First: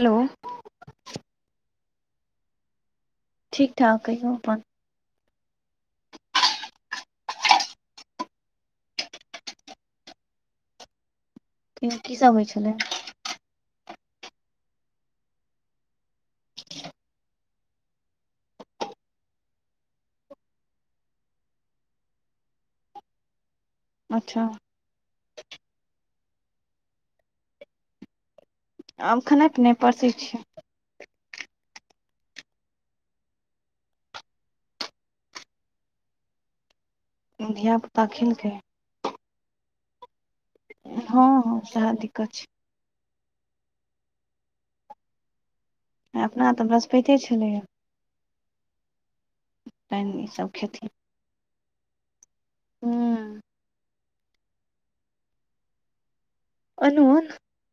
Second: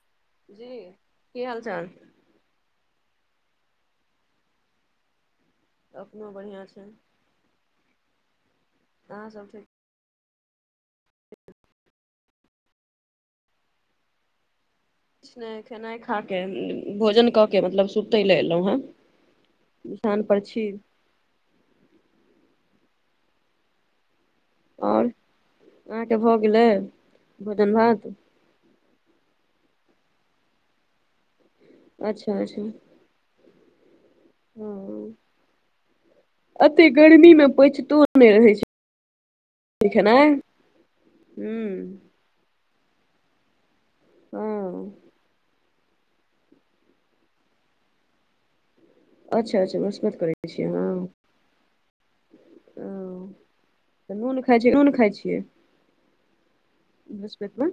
Hello जी की हाल चाल ठीक ठाक कहियौ अपन त अपनो बढ़िआँ छै हँ सब ठीक ह [inaudible] की सब होइ छलै किछ नहि खेनाइ खा क भोजन कऽ के मतलब सुतै लए एलहुँ हेँ बिछान पर छी अच्छा आओर अहाँके भऽ गेलै भोजन भात आब खेनाइ पिनाइ परसै छियै अच्छा अच्छा अते गर्मी मे धिया पचतो पुता मे खेलकै रहे छै खेनाइ हँ हूँ सैह दिक्कत छै हम्म अपना तऽ बृहस्पैते छलैया अच्छा अच्छा तैं वृहस्पत ई सब करैत छियै हाँ खेथिन ओ हूं तऽ नून खाइ छै अनून खाइ छियै अनून वृहस्पति मे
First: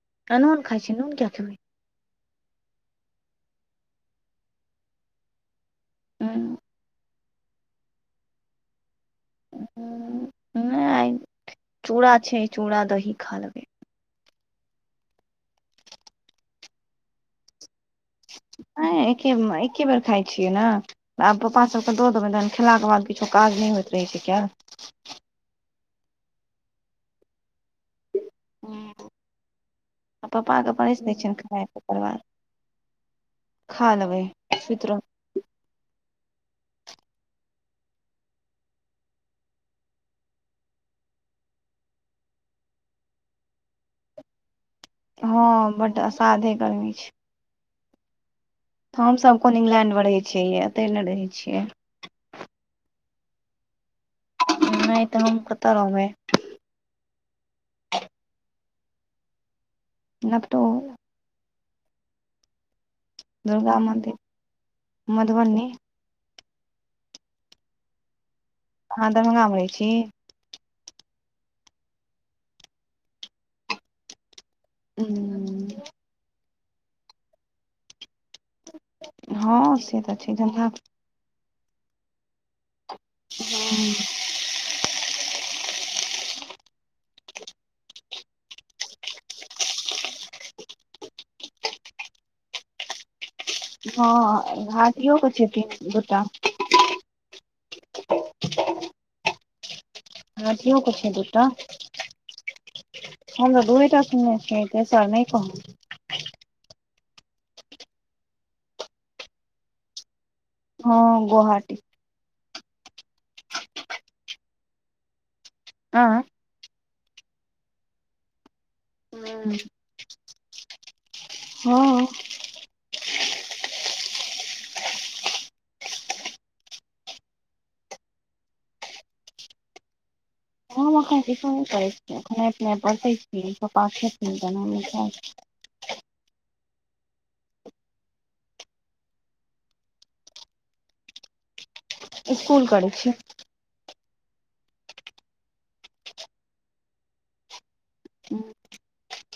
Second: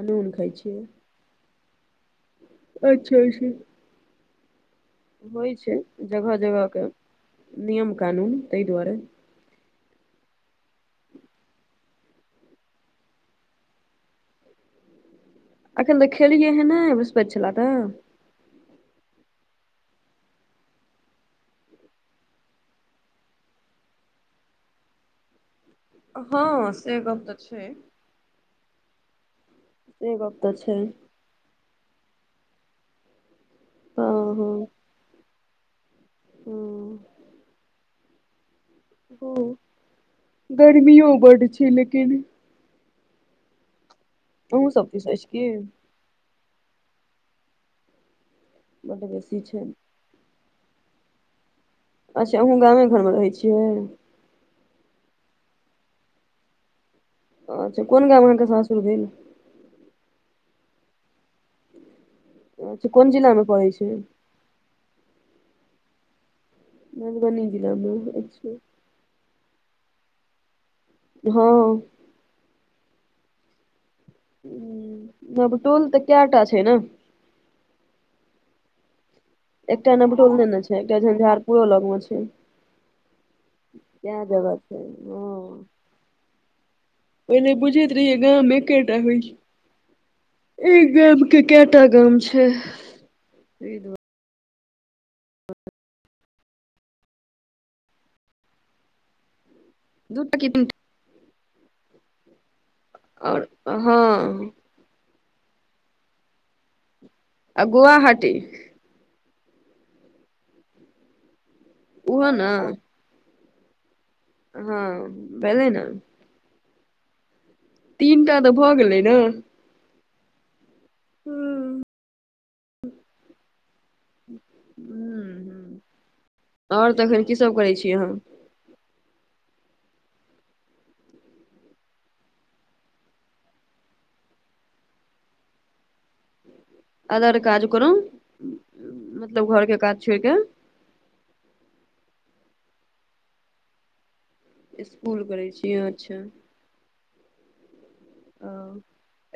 अनून खाय खाइ छियै छै नून किया खेबै अच्छा अच्छा होइ छै जगह जगहके नियम कानून ताहि दुआरे हँ नहि चूड़ा छै चूड़ा दही खा लेबै एखन तऽ खेलियै हे ने वृहस्पैत छले तऽ नै एके एके बेर खाय छियै ने आब पप्पास सभकेँ दऽ देबनि तहन खेलाके बाद किछो काज नहि होइत रहै छै केल हँ से गप तऽ छै हँ से गप तऽ पप्पा के छै पड़ैस दै छियनि खाय ले ओकर बाद खा हँ लेबै सुति रहबै हूँ हम्म गर्मी हो बड्ड छै लेकिन ओहो सब दिस अछि हँ की बड्ड असाधे गर्मी छै बड्ड हमसभ बेसी कोन छै इंग्लैण्डमे रहैत छियै एतहि नहि रहैत छियै अच्छा अहूँ गामे घरमे रहैत छियै नहि तऽ हम कता रहबै अच्छा कोन गाममे अहाँक सासुर भेल नबटोल अच्छा कोन जिलामे पड़ै दुर्गा छै मन्दिर मधुबनी मधुबनी जिलामे अच्छा अहाँ दरभंगा मे रहै छी हँ उम्म नबटोल तऽ कयटा छै ने हँ एकटा से तऽ नबटोल नै ने हँ छै एकटा झंझाड़पुर पूऱ लग मे छै कै जगह छै हँ पहिले बुझैत रहियै गाममे एकककेटा होइ एक गव के कैटा गाम छै हँ ह दऔक छथि गोटा दूटा कि हँ ज तीनटा किछ दू त हम आओर त दूर हँ त सुनने आर नहि कह आ गुवाहाटी हँ गुआहाटी ओहो ने हँ भेलै नऽ आँ तीनटा तऽ भऽ गेलै ने हँ [inaudible] हँ हँ आओर तखन की सब करै छी अहाँ हम एखन किछो नहि करै छिय अपने बते छी पप्पा खेतहिन तहन हमहुँ खैब अदर काज कोनो मतलब घर के काज छोड़ क स्कुल करै छी स्कुल करै छियै अच्छा ओ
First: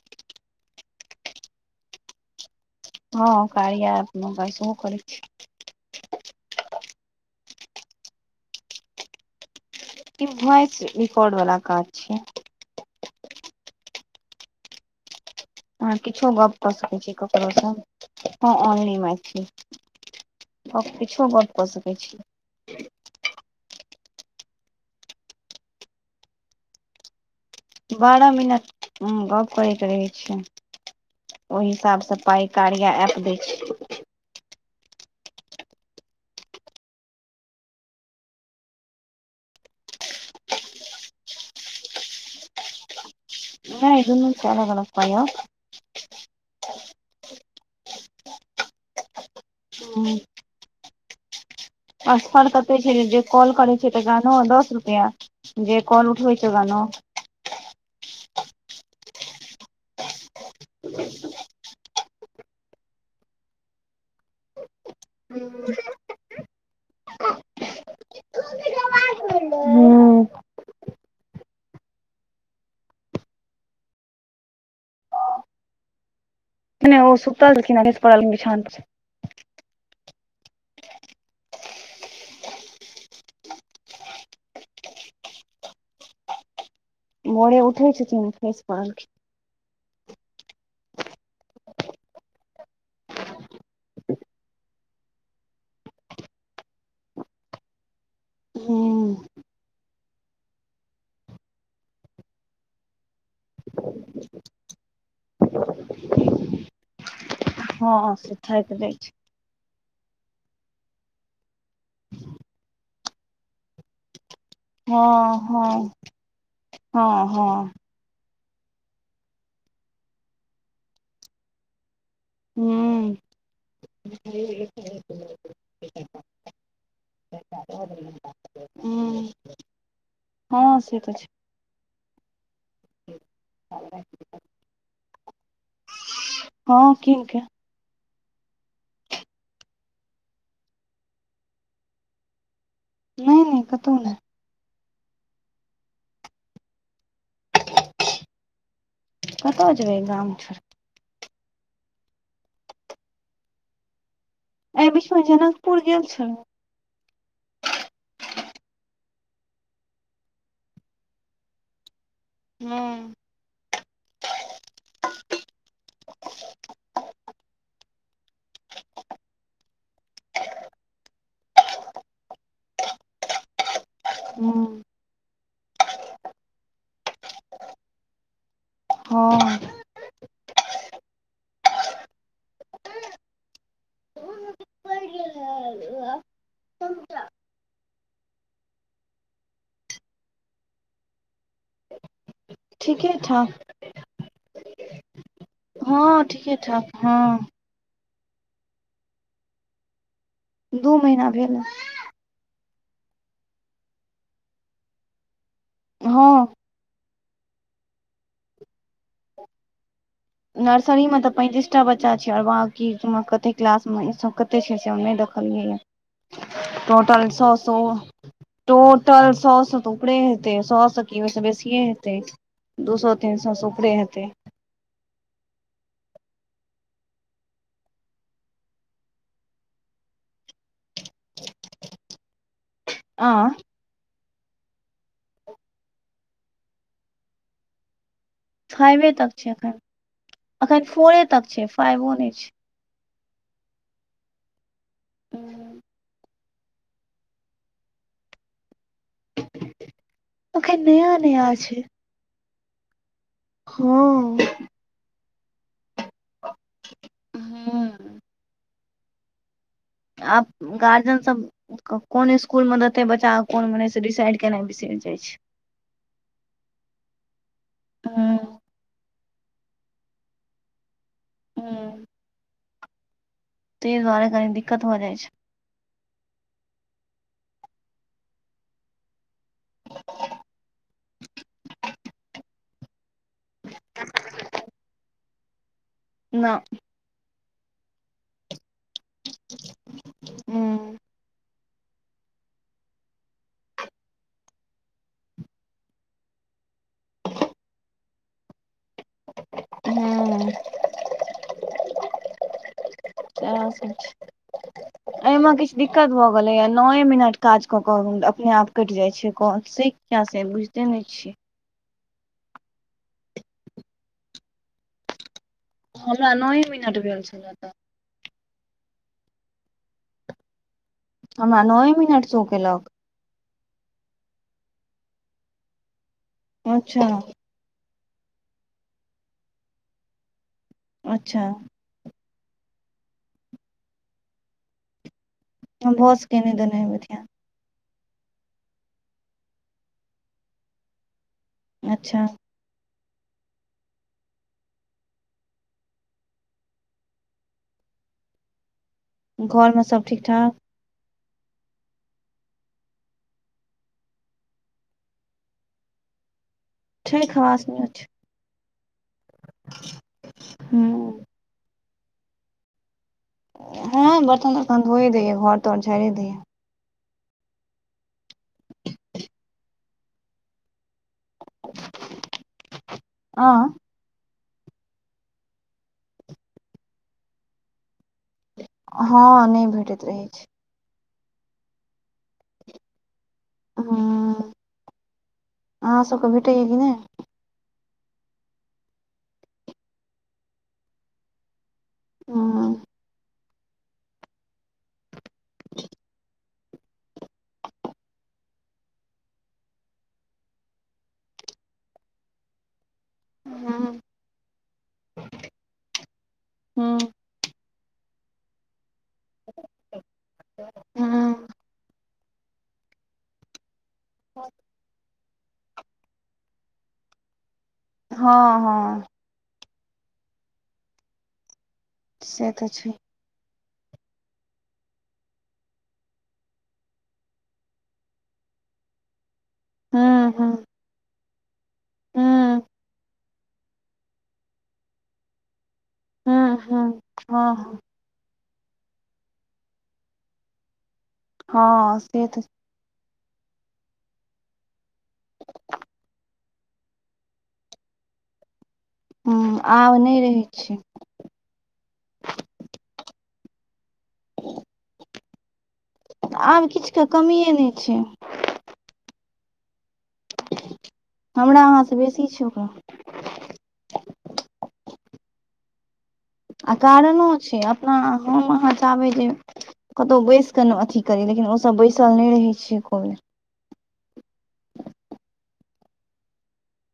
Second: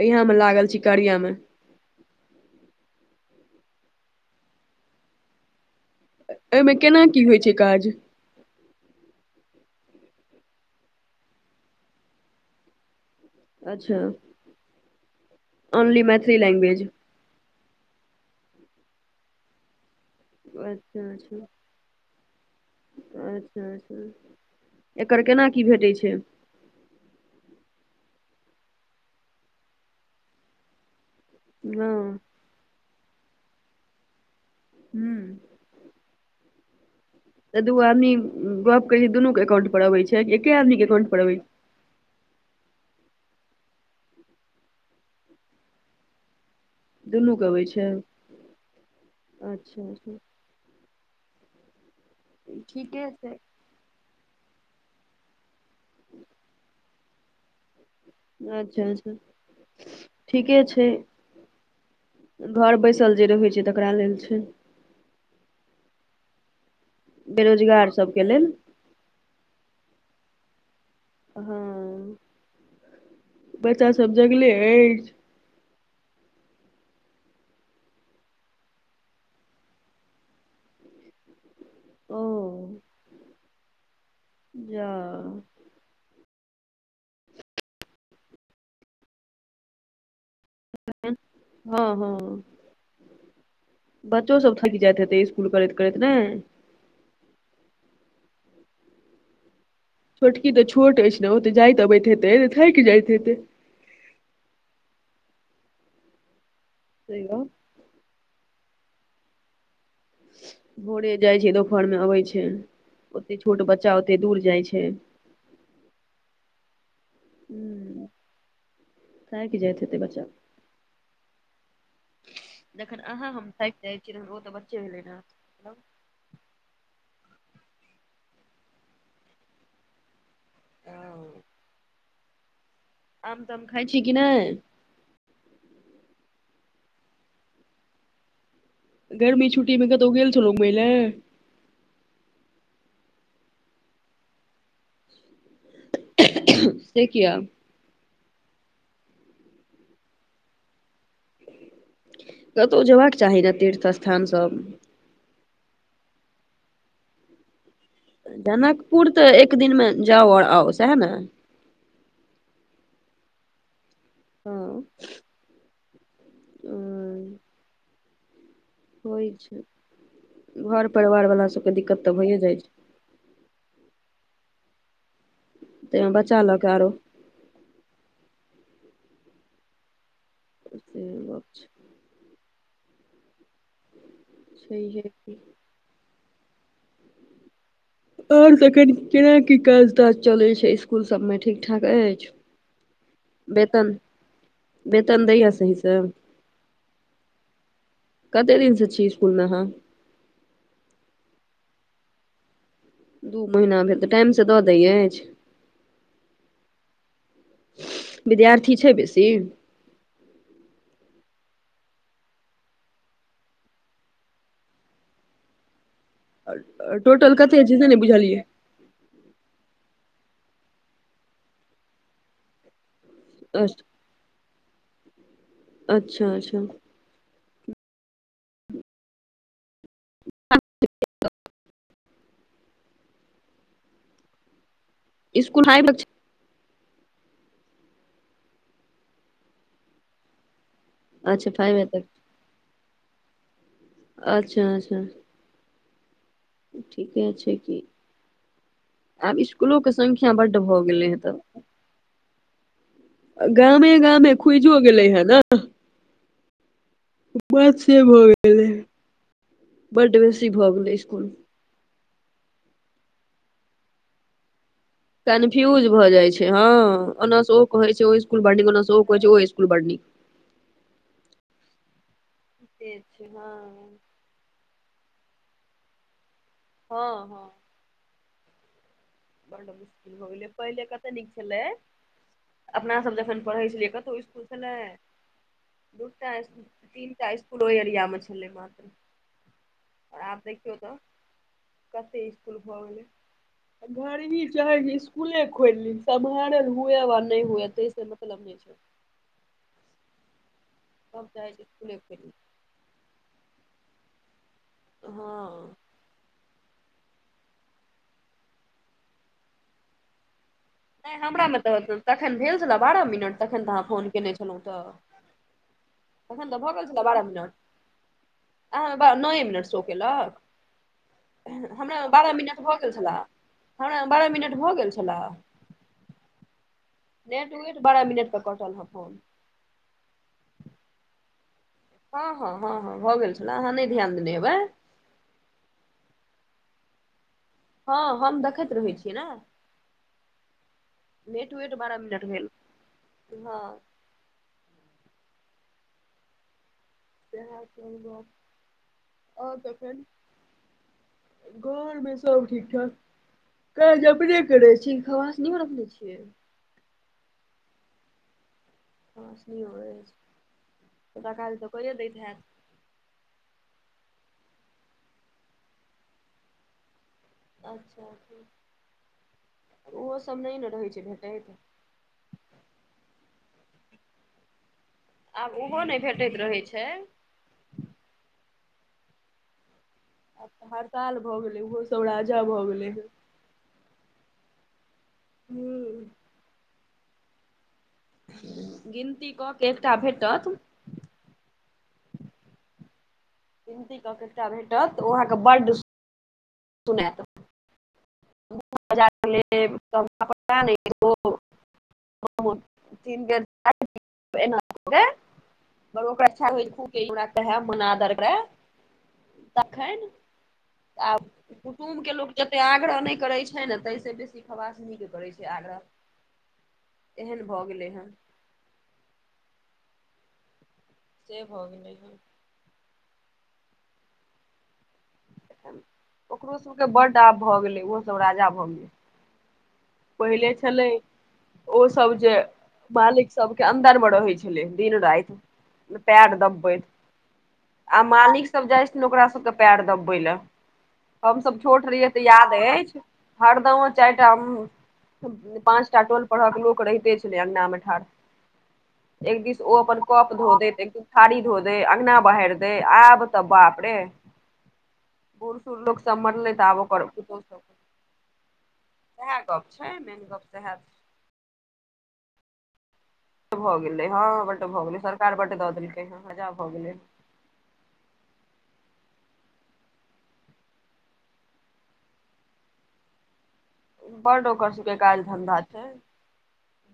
इहमे लागल छी करियामे हँ क मगै कर [unintelligible] एहिमे केना की होइत छै काज कि वॉइस रिकॉर्ड वाला काज छै अच्छा अहाँ ओनली किछो मैथिली गप्प कऽ लैंग्वेज सकैत छी ककरोसँ हँ ऑनली मैथिली अच्छा किछु अच्छा गप्प कऽ सकै छी अच्छा अच्छा एकर केना की भेटैत छै बारह मिनट गप्प करै के रहे छै ओहि हँ हिसाब सँ पाइ कार्या एप दै छै ह्म तऽ दू आदमी गप्प करै छै दुनू के एकाउंट पर अबै छै कि एके आदमी के एकाउंट पर अबे छै नहि दुनू के अलग अलग पाइ आओत दुनूके अबै छै अच्छा आ फर्क अते छै जे कॉल करै छै तकरा ने दस रुपैया जे कॉल उठबै छै ओकरा नौ अच्छा अच्छा ठीके छै घर बैसल जे रहैत छै तकरा लेल छै बेरोजगार सबके लेल हूँ हँ बच्चा सब जगले अछि नहि ओ सुतल छेलखिन बस पड़ल बिछान पर छेल ओ जा भोड़े उठै छथीन तऽ खसि पड़लखिन [unintelligible] [unintelligible] हँ हँ बच्चो सब थकि जाइत हेतै स्कुल करैत करैत ने हूँ। छोटकी तऽ छोट अछि ने ओ तऽ जाइत अबैत हेतैऽ थकि जाइत हेतै [unintelligible] हँ से थाकि जाइ छै भोरे जाय छै दुोपहर मे अबै छै ओते छोट बच्चा ओते दूर जाय छै ह हँ हँ हँ हँ थाकि जायत हेतै बच्चा जखैन हुँ अहाँ हम थाकि जाइ छियै तऽ ओ तऽ बच्चे भेलै ने हूँ हँ से तऽ छै आम ताम खाइ छी कि नहि हँ कीन के गर्मी छुटी मे कतो गेल छलौ [unintelligible] घुमै ले नहि नहि कतहु नहि से किया कतऽ जेबै गाम छोड़ि कतौ जेयशबाक चाही ने तीर्थ स्थान सब एहि बीचमे जनकपुर गेल छलौ जनकपुर तऽ एक दिनमे जाउ आओर आउ सएह ने हँ हँ ओ ठीक छै घर परिवार बला सभके दिक्कत तऽ भइए जाइत छै हूँ तैमे बच्चा लऽ के आरो हँ तऽ से बात छै [unintelligible] और तखैन केना की काज ताज चलैत छै स्कुल सभमे ठीक ठाक अछि ठीके ठाक बेेतन बेेतन दैये स हँ ठीके ठाक हँ कते दिन स छी इसकुल मे अहाँ दू महीना भेल दू महीना भेल तऽ टाइम सँ दऽ दैय अछि हँ विद्यार्थी छै बेसी नर्सरी मे तऽ पैंतीसटा बच्चा छै आओर बाँकी कते क्लास मे ई कते छै से ओ ने देखलियैए टोटल कतेै छै से ने बुझलियए टोटल सए सए तऽ उपरे हेतै सए सए की ओहिसँ बेसिए हेतै दू सए ते सअ उपरे हेतै अच्छा अच्छा आ इसकु हइ बचा फाइवे तक छै एखन एखन फोरे तक अच्छा छै फाइवे तक फाइवो नहि छै अच्छा अच्छा हूँ ठीके छै कि आब इस्कुलोे संख्या बड्ड भऽ गेलै हे तब अछे गामे गामे हँ खुइजो गेलै हे न बस से हूँ भऽ गेलै बड् आब बेसी भऽ गेलै गार्जियन स्कुल सब कोन स्कूल मे देते बच्चा कोन मे ने से डिसाइड केनाइ बिसर कन्फ्यूज भऽ जाइ छै हँ ओना स ओ कहै छै ओ इसकूल हूँ बडड निक होइ ओना सँ ओ कहै छै ओ इस्कूल बडड नीक हूँ से छै हँ ताहि दुआरे कनी दिक्कत भ जाइ छै हँ हँ बड्ड मुश्किल भ गेलै पहिले कतय नीक छलै अपना सब जखन पढ़ै छलियै कतो इसकुल छलै दूटा न इसकुल तीनटा इसकुल ओहि एरिया मे छलै मात्र आओर आब हूँ देखियौ तऽ कते इसकुल भै घर ही चाहे छै इसकुले खोलि ली सम्हारल हुए वा न नहि हुए ताहिस मतलब नै छै हुँ सब चाहे छै इसकूल खोइल ली एहिमे किछ हँ दि दिक्कत भऽ गेले या नए मिनट काज क के अपने आप कटि जाय छै काल से कया से बुझ नहि हमरा मे तऽ तखन भेल छलए बारह मिनट तखन तऽ अहाँ फोन कयने छलहुँ तऽ हमरा तखन तऽ नौए भऽ गेल मिनट छला तऽ भेल बारह छलए मिनट तऽ आ नए मिनट सौ केलक नौए हमरा बारह शो मिनट भऽ केलक गेल छलए हमरा बारह मिनट भऽ गेल छलए अच्छा एक्युरेंट बारा मिनट पर कटल ह फोन अच्छा हँ हँ हँ हँ भऽ गेल छलए अहाँ नहि ध्यान देने हेबै भऽ सकैया नै देने हैबे ध्यान हँ हम देखैत रहे छियै ने मेट वट बारह मिनट अच्छा भेल हँ सेहे सब गप्प आओर घरमे तखन सब ठीक ठाक घर मे सब ठीक ठाक काज अपरने करै छी खबासनियो रखने छियै छै खबासनियो छै खबासनियो अछि हूँ सबटा काज त कइये दैत हैत हँं बर्तन तर्तन धोइए दैयै घर तर झड़ि दैयए अच्छा ओहो सभ नहि ने रहै छै भेल आ आब ओहो नहि भेटैत रहै छै हँ नइ भेटैत रहै छै हड़ताल भऽ गेलै ओहोसभ राजा भऽ गेलै हेँ ह अहाँ हूँ सबके भेटैया कि नहि गिनती कऽ के एकटा भेटत हँ गिनती कऽ क एकटा भेटत ओ अहाँकेँ बड्ड सुनायत [unintelligible] हूँ [unintelligible] पर अच्छा हो हूँ कहैब हूँ [unintelligible] जते आग्रह नहि करैत छैन ताहि से बेसी खवास नीक करैत छै आग्रह एहन भऽ गेलै हेँ हँ हँ से भऽ गेलै हन से तऽ छै ओकरो सबके बड्ड आब भऽ गेलै ओहो सब राजा भऽ गेलै हूँ पहिल हूँ छलै ओ सब जे हूँ मालिक सबके अन्दर मे रहै छलै दिन राति पेर हूँ दबबैत हूँ हँ हँ आब मालिक सब जाय छै ने ओकरा सबके पैर दबे लए हमसभ छोट हँ रहियै से तऽ याद अछि हरदम ओ चारि टा हम पाँच टा टोल परहक लोक रहिते छलै अङंगगना मे ठाढ़ एक हूँ दिस ओ आब अपन नहि कप रहै धो छै दैत एक दिस थड़ी धो दे अङ्गना बहारि देय आब त बाप रे बूढ़ सूढ़ लोक सब मरलै आब तऽ आबो किछुके कर पुतहु कमिए सब नहि छै सेएह गप छै मेन गप सैह हमरा अहाँ सँ बेसी छै ओकरा बड्ड भ गेलै हँ बड्ड भऽ गेलै सरकार बोटे दऽै तहिना हजाम आ कारणो छै अपना हम अहाँ चाहबै जे कतहु बैस कऽ ने अथी करी लेकिन ओसभ बैसल नहि रहै छियै एको बेर ब्ड ओकर सबके काज धन्धा छै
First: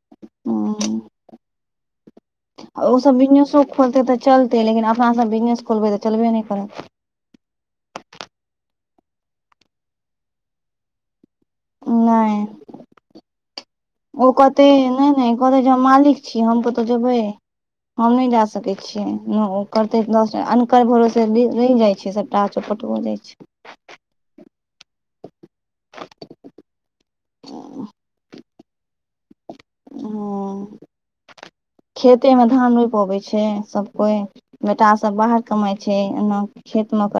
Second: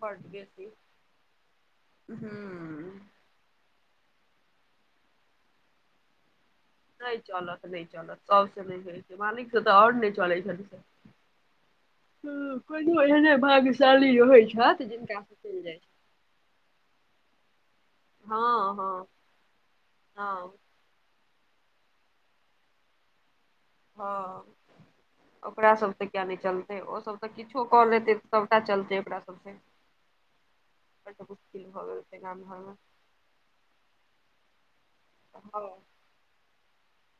बड्ड बेसी हूँ हूँ बिनयसो खोलतै तऽ चलतै लेकिन अपनासँब बिजनेस खोलबै तऽ चलबे नहि करत नहि चलत नहि चलत सबस नहि होइ छै मालिक से तऽ आओर नहि चलै छथि नहि ह कोनो एहने भाग्यशाली रहैत छथि जिनका सँ चलि जाइत छ छि हम कतहु जेबै हम नहि जा सकै हँ छियै हँ ओ करतै हँ अनकर भरोसे से रहि जाइ छै सभटा चौपट भ जाइत छै हँ ओकरा सब तऽ किया नहि चलतै ओ सब तऽ किछो कऽ लेतै तब सबटा चलतै ओकरा सबके ह भऽ गेल छै गाम खेतेमे घरमे धान रोप आबै छै सभ कोइ बेटा सब बाहर हँ कमाई छै एना खेत मे क